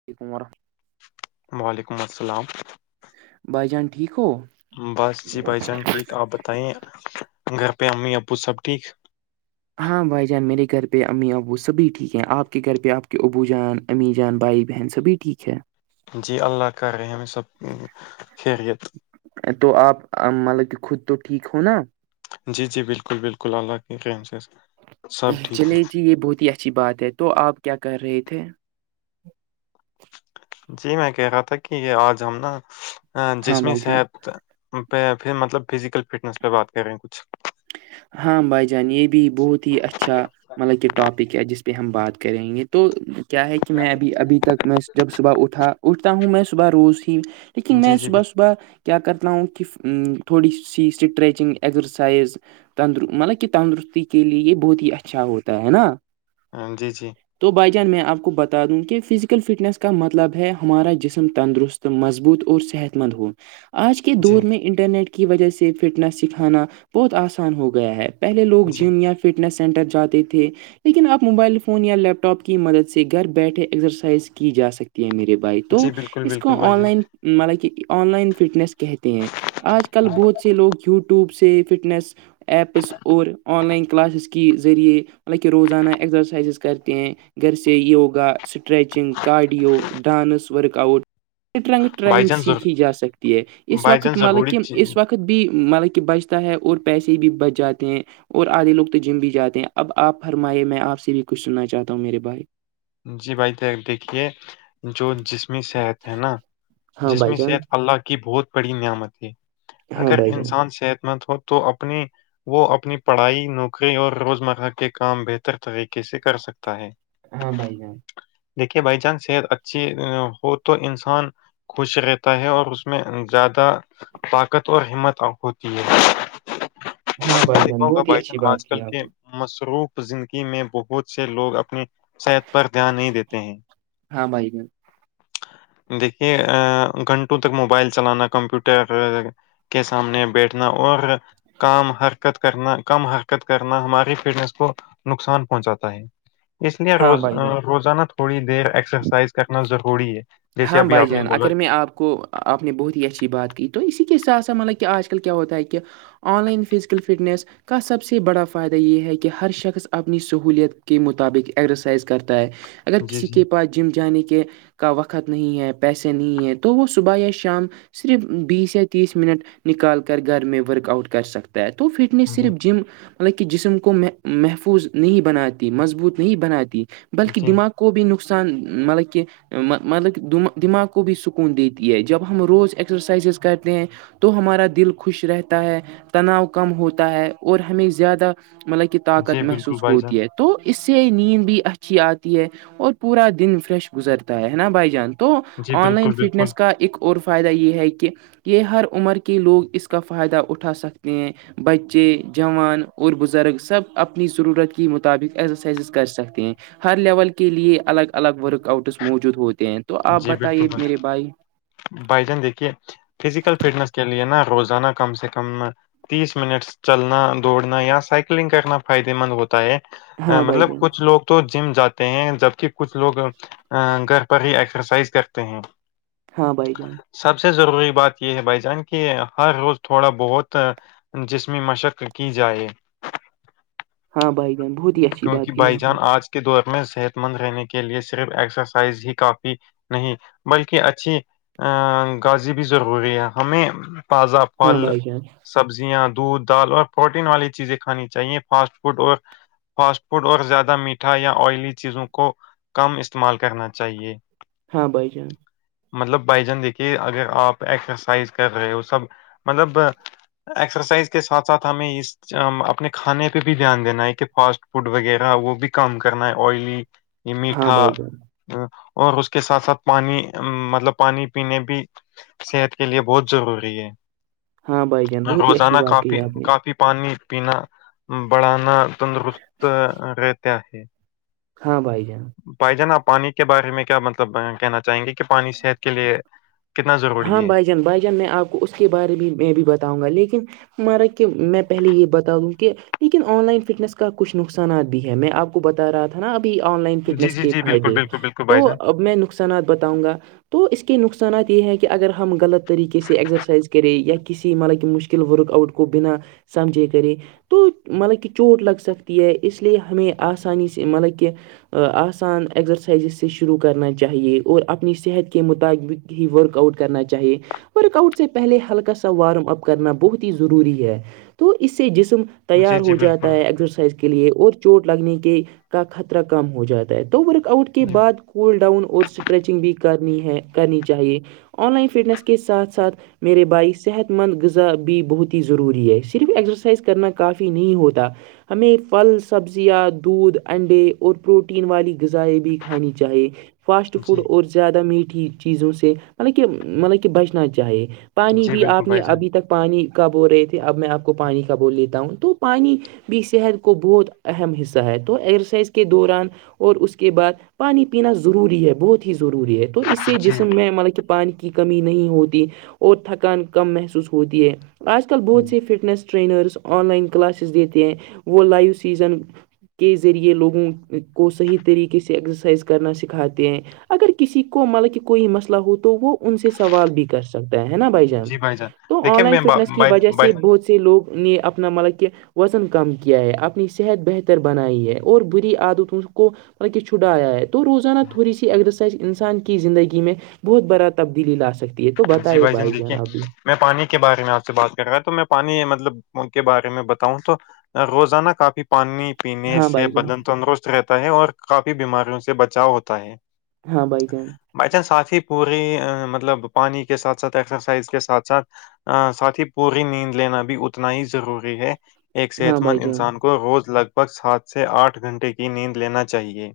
[unintelligible] وعلیکم السلام بھائی جان ٹھیک ہو بس جی بھائی جان ٹھیک آپ بتائیے گھر پہ امی او سب ٹھیک ہاں بھائی جان میرے گھر پہ امی ابو سبھی ٹھیک ہیں آپ کے گھر پہ آپ کے ابو جان امی جان بھائی بہن سبھی ٹھیک ہے جی اللہ کا رحم ہیں ہم سب خیریت تو آپ مطلب کہ خود تو ٹھیک ہو نا جی جی بالکل بالکل اللہ کی رحم سے سب ٹھیک ہے چلے جی یہ بہت ہی اچھی بات ہے تو آپ کیا کر رہے تھے جی میں کہہ رہا تھا کہ یہ آج ہم نا ہاں جسمی بھائی جان صحت پہ پھر مطلب فزیکل فٹنس پہ بات کر رہیں کچھ ہاں بھائی جان یہ بھی بہت ہی اچھا مطلب کہ ٹاپک ہے جس پہ ہم بات کریں گے تو کیا ہے کہ میں ابھی ابھی تک میں جب صبح اٹھا اٹھتا ہوں میں صبح روز ہی لیکن میں جی جی صبح صبح کیا کرتا ہوں کہ تھوڑی سی اسٹریچنگ اگزرسائز تندر مطلب کہ تندرستی کے لیے یہ بہت ہی اچھا ہوتا ہے نا ہاں جی جی تو بھائی جان میں آپ کو بتا دوں کہ فزیکل فٹنس کا مطلب ہے ہمارا جسم تندرست تو مضبوط اور صحت مند ہ آج کے جی دور میں انٹرنیٹ کی وجہ سے فٹنس سکھانا بہت آسان ہو گیا ہے پہلے لوگ جی جم یا فٹنس سینٹر جاتے تھے لیکن آپ موبائل فون یا لیپ ٹاپ کی مدد سے گھر بیٹھے ایکسرسائز کی جا سکتی ہیں میرے تو جی بالکل اس کو بالکل بھائی آن جان لائن مطلب کہ آن لائن فٹنیس کہتے ہیں آج کل بہت سے لوگ یو ٹیوب سے فٹنس ایپس اور آن لائن کلاسز کی ذریعے مطلب کہ روزانہ ایکگزرسائزز کرتے ہیں گھر سے yoga stretching cardio dance workout ٹ رنگ بھائی ٹریننگ جان ضرور سیکھی جا سکتی ہے اس بھائی جان وقت مطلب ضروری کہ چی- اس وقت بھی مطلب کہ بچتا ہے اور پیسے بھی بچ جاتے ہیں اور آدے لوگ تو جم بھی جاتے ہیں اب آپ فرمے میں آپ سے بھی کچھ سننا چاہتا ہوں میرے بھائی جی بھائی دیکھیے جو جسمی صحت ہے نا ہاں جس بھائی میں جان صحت اللہ کی بہت بڑی نعمت ہے ہاں اگر بھائی جان انسان صحت مند ہو تو اپنی وہ اپنی پڑھائی نوکری اور روز مرہ کے کام بہتر طریقے سے کر سکتا ہے ہاں بھائی ہاں دیکھیے بائی جانس صحت اچھی ہو تو انسان خوش رہتا ہے اور اس میں زیادہ طاقت اور ہمت ہوتی ہے ہاں آ میں بھائی دیکھا جان ہوگا بہت ہی بھائی جان اچھی بات آج کل کی آپ کے نے مصروف زندگی میں بہت سے لوگ اپنی صحت پر دھیان نہیں دیتے ہیں ہاں بھائی میرے دیکھیے ا گھنٹوں تک موبائل چلانا کمپیوٹر کے سامنے بیٹھنا اور کام حرکت کرنا کم حرکت کرنا ہماری فٹنیس کو نقصان پہنچاتا ہے اس لیے ہاں روز بھائی جان روزانہ تھوڑی دیر ایکسرسائز کرنا ضروری ہے جیسے ہاں ابھی بھائی آپ نے جان بولا اگر میں آپ کو آپ نے بہت ہی اچھی بات کی تو اسی کے حساتھ سا مطلب کہ آج کل کیا ہوتا ہے کہ آن لائن فزیکل فٹنیس کا سب سے بڑا فائدہ یہ ہے کہ ہر شخص اپنی سہولیت کے مطابق ایگزرسائز کرتا ہے اگر جی کسی جی کے پاس جم جانے کے کا وقت خت نہیں ہے پیسے نہیں ہے تو وہ صبح یا شام صرف بیس یا تیس منٹ نکال کر گھر میں ورک آؤٹ کر سکتا پ توو فٹنیس جی صرف جم حکہ جسم کو محفوظ نہیں بناتی مضبوط نہیں بناتی بلکہ جی دماغ کو بھی نقصان مطلب کہ مطلبا دماغ کو بھی سکون دیتی ہے جب ہم روز ایکسرسائزز کرتے ہیں تو ہمارا دل خوش رہتا ہے تناؤ کم ہوتا ہے اور ہمیں زیادہ مطلب کہ طاقت جی بالکل محسوس بھائی جان ہوتی ہے تو اس سے نیند بھی اچھی آتی ہے اور پورا دن فریش گزرتا ہے نا بھائی جان تو جی آن لائن بالکل بالکل فٹنس کا ایک اور فائدہ یہ ہے کہ یہ ہر عمر کے لوگ اس کا فائدہ اٹھا سکتے ہیں بچے جوان اور بزرگ سب اپنی ضرورت کے مطابق ایسرسائزز کر سکتے ہیں ہر لیول کے لیے الگ الگ ورک آؤٹس موجود ہوتے ہیں تو آپ جی بالکل بتائیے ب میرے بھائی بھائی جان دیکھیے فزیکل فٹنس کے لے نا روزانہ کم سے کم تیس منٹس چلنا دوڑنا یا سائکلنگ کرنا فائدے مند ہوتا ہے ہاں بھائی مطلب جان کچھ لوگ تو جم جاتے ہیں جبک کچھ لوگ ا گھر پر ہی ایک ایکسرسائز کرتے ہیں ہاں بھائی جان سب سے ضروری بات یہ ہے بھائی جان کہ ہر روز تھوڑا بہت جس میں مشق کی جائے ہاں بھائی جن بہت ہی اچھی بات کیونکہ کہی بھائی آپ نے جان آج دور میں صحت مند رہنے کے لئے صرف ایکسرسائز ہی کافی نہیں بلکہ اچھی ا گازی بھی ضروری ہے ہمیں تازہ ہاں پل بھائی جان سبزیاں دودھ دال اور پروٹین والی چیزیں کھانی چاہیے فاسٹ فوڈ اور فاسٹ فوڈ اور زیادہ میٹھا یا آئلی چیزوں کو کم استعمال کرنا چاہیے ہاں بھائی جان مطلب بائی جان دیکھیے اگر آپ ایکسرسائز کر رہے ہو سب مطلب ایکسرسائز کے سھ ساتھ ہمیں اس اپنے کھانے پہ بھی دھیان دینا ہے کہ فاسٹ فوڈ وغیرہ وہ بھی کم کرنا ہے آئلی یہ ہاں میٹھا بھائی جان اور اس کے ساتھ ساتھ پانی مطلب پانی پینے بھی صحت کے لیے بہت ضروری ہے ہاں بھائی جان بہت ہی اچھی روزانہ بات کہی کافی آپ نے کافی پانی پنا بڑانا تندرست رہتے ہے ہاں بائی جان بھائی جان آپ پانی کے بارے میں کیا مطلب کہنا چاہیں گے کہ پانی صحت کے لیے کتنا ہاں ضروری ہے بھائی جان بھائی جان میں آپ کو اس کے بارے میں بھی میں بھی بتاؤں گا لیکن مارا کیوں میں پہلے یہ بتا دوں کہ لیکن آن لائن فٹنس کا کچھ نقصانات بھی ہے میں آپ کو بتا رہا تھا نا ابھی آن لائن جی فٹنس جی کے جی بالکل فائدے بالکل بالکل تو بھائی جان اب میں نک نقصانات بتاؤں گا تو اس کے نقصانات یہ ہے کہ کہ اگر ہم غلط طریقے سے ایکزرسائز کریں یا کسی مط کہ مشکل ورک آؤٹ کو بنا سمجھی کری تو مطلب کہ چوٹ لگ سکتی ہے اس لیے ہمیں آسانی سے مطلب کہ آسان ایکسرسائزز سے شروع کرنا چاہیے اور اپنی صحت کے مطابق ہی ورک آؤٹ کرنا چاہیے ورک آؤٹ سے پہلے ہلکا سا وارم اپ کرنا بہت ہی ضروری ہے تو اس سے جسم تیار جی جی ہو جاتا بالکل ہے ایکسرسائز کے لیے اور چوٹ لگنے کے کا خطرہ کم ہو جاتا ہے ورک آؤٹ کے جی بعد کول ڈاؤن اور اسٹریچنگ بھی کرنی ہے کرنی چاہیے آن لائن فٹنس کے ساتھ ساتھ میرے بھائی صحت مند غذا بھی بہت ہی ضروری ہے صرف ایکسرسائز کرنا کافی نہیں ہوتا ہمیں پھل سبزیاں دودھ انڈے اور پروٹین والی غذائیں بھی کھانی چاہیے فاسٹ فوڈ جی اور زیادہ میٹھی چیزوں سے مطلب کہ مطلب کہ بچنا چاہیے پانی جی بھی بالکل آپ نے بھائی جان ابھی تک پانی کا بو رہے تھے اب میں آپ کو پانی کا بو لیتا ہوں تو پانی بھی صحت کو بہت اہم حصہ ہے تو ایگزرسائز کے دوران اور اس کے بعد پانی پینا ضروری ہے بہت ہی ضروری ہے تو اس سے جی جسم میں مطلب کہ پانی کی کمی نہیں ہوتی اور تھکان کم محسوس ہوتی ہے آج کل بہت سی fitness trainers online classes دیتے ہیں وہ لائیو سیزن کے ذریعے لوگوں کو صحیح طریقے سے ایکسرسائز کرنا سکھاتے ہیں اگر کسی کو مطلب کہ کوئی مسئلہ ہو تو وہ ان سے سوال بھی کرس سکتا ہے نا بھائی جان جی تو آن دیکھیں لائن میں با- فٹنس کی بھائی وجہ سے بھائی- بہت سے لوگ نے اپنا مطلب کہ وزن کم کیا ہے اپنی صحت بہتر بنائی ہے اور بری عادتوں کو مطلب کہ چھٹایا ہے تو روزانہ تھوڑی سی ایگزرسائز انسان کی زندگی میں بہت بڑا تبدیلی لا سکتی ہے تو بتائیے بھائی جان اب بھی میں پانی کے بارے میں آپ سے بات کر رہا تو میں پانی مطلب کے بارے میں بتاؤں تو روزانہ کافی پانی پینے ہاں سے بھائی جان بدن تندرست رہتا ہے اور کافی بیماریوں سے بچاؤ ہوتا ہے ہاں بھائی جان بائی چانس ساتھ ہی پوری مطلب پانی کے ساتھ ساتھ ایکسرسائز کے ساتھ ساتھ ساتھ ہی پوری نیند لینا بھی اتنا ہی ضروری ہے ایک ہاں صحت مند بھائی جان انسان کو روز لگ بھگ سات سے آٹھ گھنٹے کی نیند لینا چاہیئے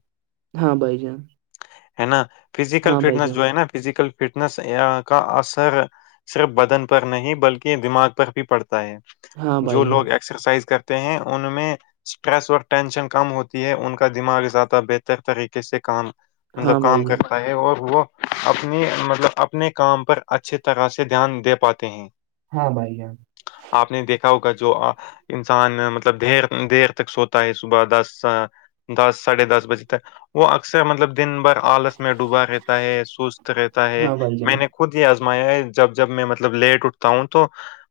ہاں بھائی جان ہے نا فیزیکل ہاں بھائی فٹنس جو ہے نا فزیکل فٹس کا اثر صرف بدن پر نہیں بلکہ دماغ پر بھی پڑتا ہے جو جان لوگ ایکسرسائز کرتے ہیں ان میں اسٹریس ٹینشن کم ہوتی ہے ان کا دماغ زیادہ بہتر طریقے سے کام مطلب ہاں بھائی کام جان کرتا ہے اور وہ اپنی مطلب اپنے کام پر اچھی طرح سے دھیان دے پاتے ہیں ہاں بھائی ہاں آپ نے دیکھا ہوگا جو انسان مطلب دیر دیر تک سوتا ہے صبح دس دس ساڈھے دس بجے تک وہ اکثر مطلب دن بھر آلس میں ڈوبا رہتا ہے سست رہتا ہے ہاں بھائی میں جان نے خود یہ آزمایا ہے جب جب میں مطلب لیٹ اٹھتا ہوں تو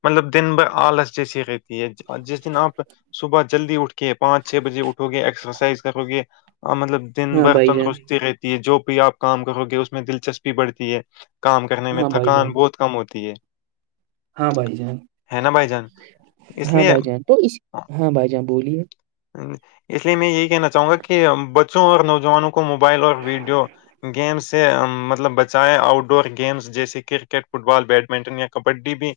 مطلب دن بھر آلس جیسی رہتی ہے جس دن آپ صبح جلدی اٹھ کہ پانچ چھ بجے اٹھو گے ایکسرسائز کرو گے مطلب دن ہاں بھر بھائی جان تندرستی رہتی جو بھی آپ کام کرو گے اس میں دلچسپی بڑھتی ہے کام کرنے میں ہاں بھائی تھکان جان بہت کم ہوتی ہے ہاں بھائی جان ہے نا بھائی جان اس ہاں لیے بھائی جان تو اس ہاں بھائی جان بولیے اس لیے میں یہی کہنا چاہوں گا کہ بچوں اور نوجوانوں کو کو موبائل اور ویڈیو گیم سے مطلب بچائے آؤٹ ڈور گیمس جیسے کرکٹ فٹ بال بیڈمنٹن یا کبڈی بھی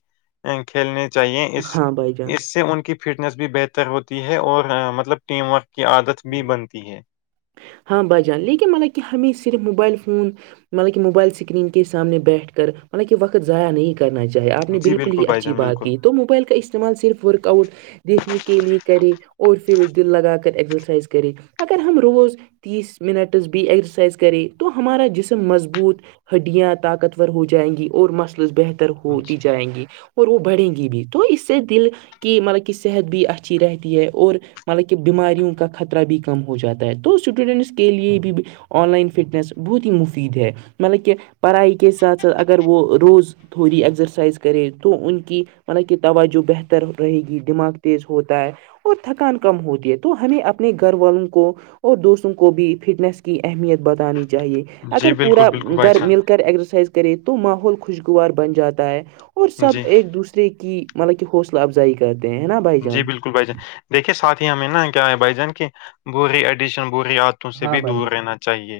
کھیلنے چاہیے اس ہاں بھائی جان اس سے ان کی فٹنیس بھی بہتر ہوتی ہے اور مطلب ٹیم ورک کی عادت بھی بنتی ہے ہاں بجان لیکن مطلب کہ ہمیں صرف موبائل فون مطلب کہ موبائل اسکرین کے سامنے بیٹھ کر مطلب کہ وقت ضائع نہیں کر کرنا چاہے آپ نے جی بالکل ہی بھائی اچھی جان بات بالکل کی تو موبائل کا استعمال صرف ورک آؤٹ دیکھنے کے لیے کریں اور پھر دل لگا کر ایکسرسائز کرے اگر ہم روز تیس منٹس بھی ایگزرسائز کرے تو ہمارا جسم مضبوط ہڈیاں طاقتور ہو جائیں گی اور مسلس بہتر ہوتی جی جائیں گی اور وہ بڑھیں گی بھی تو اس سے دل کہ مطلب کہ صحت بھی اچھی رہتی ہے اور مطلب کہ بیماریوں کا خطرہ بھی کم ہو جاتا ہے تو اسٹوڈنٹس کے لیے بھی آن لائن فٹنس بہت ہی مفید ہے مطلب کہ پڑھائی کے ساتھ ساتھ اگر وہ روز تھوڑی ایزرسائز کرے تو ان کی ملا کہ توجہ بہتر رہے گی دماغ تیز ہوتا ہے اور تھکان کم ہوتی ہے تو ہمیں اپنے گھر والوں کو اور دوستوں کو بھی فٹنس کی اہمیت بتانی چاہیے جی اگر بالکل پورا بالکل بھائی گھر مل جان ایکسرسائز کرے تو ماحول خوشگوار بن جاتا ہے اور سب جی ایک دوسرے کی مطلب کہ حوصلہ افزائی کرتے ہیں نا بھائی جی جان بالکل بھائی جان دیکھیے ساتھی ہمیں نا کیا ہے بھائی جان کی بری ایڈیکشن بری عادتوں سے ہاں بھی بھائی دور رہنا چاہیے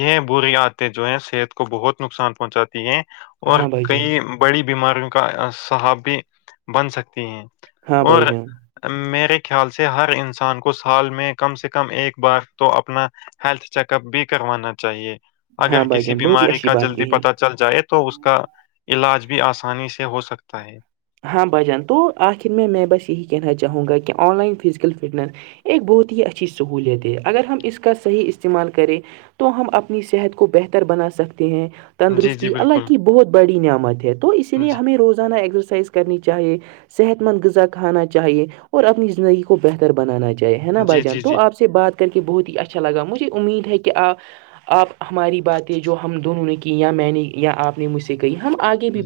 یہ بری آتےیں جو ہیں صحت کو بہت نقصان پہنچاتی ہیں اور ہاں بھائی جان کئی بڑی بیماریوں کا صحاب بھی بن سکتی ہیں ہاں بھائی اور جان میرے خیال سے ہر انسان کو سال میں کم سے کم ایک بار تو اپنا ہیلتھ چیک اپ بھی کروانا چاہیے ہاں اگر بھائی کسی جان بہت ہی بیماری اچھی کا بات جلدی کہی پتا چل جائے تو اس کا علاج بھی آسانی سے ہو سکتا ہے ہاں بھجان تو آخر میں میں بس یہی کہنا چاہوں گا کہ آن لائن فزیکل فٹنس ایک بہت ہی اچھی سہولیت ہے اگر ہم اس کا صحیح استعمال کریں تو ہم اپنی صحت کو بہتر بنا سکتے ہیں جی جی تندرستی اللہ بالکل کی بہت بڑی نعمت ہے تو اسی لیے جی ہمیں روزانہ ایکسرسائز کرنی چاہیے صحت مند غذا کھانا چاہیے اور اپنی زندگی کو بہتر بنانا چاہیے ہے نا جی بھائی جان جی تو جی آپ سے بات کر کے بہت ہی اچھا لگا مجھے امید ہے کہ آپ آپ ہماری باتیں جو ہم دونوں نے کییں یا میں نے یا آپ نے مجھ سے کہی ہم آگ بھی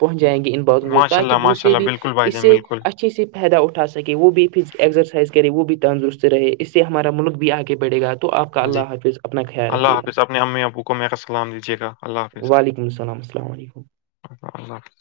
پہنچ جائیں گے ان باتوں کو ماشاء تاکہ اللہ ماشاء دوسرے اللہ بھی بالکل بھائی اس جان سے بالکل اچھا اچھے سے فائدہ اٹھا سکے وہ بھی ایکسرسائز کرے وہ بھی تندرست رہے اس سے ہمارا ملک بھی آگے بڑھے گا تو آپ کا جی اللہ حافظ اپنا خیال اللہ رکھیے گا حافظ اپنے امی ابو کو میرا سلام دیجیے گا اللہ حافظ وعلیکم السلام السلام علیکم اللہ حافظ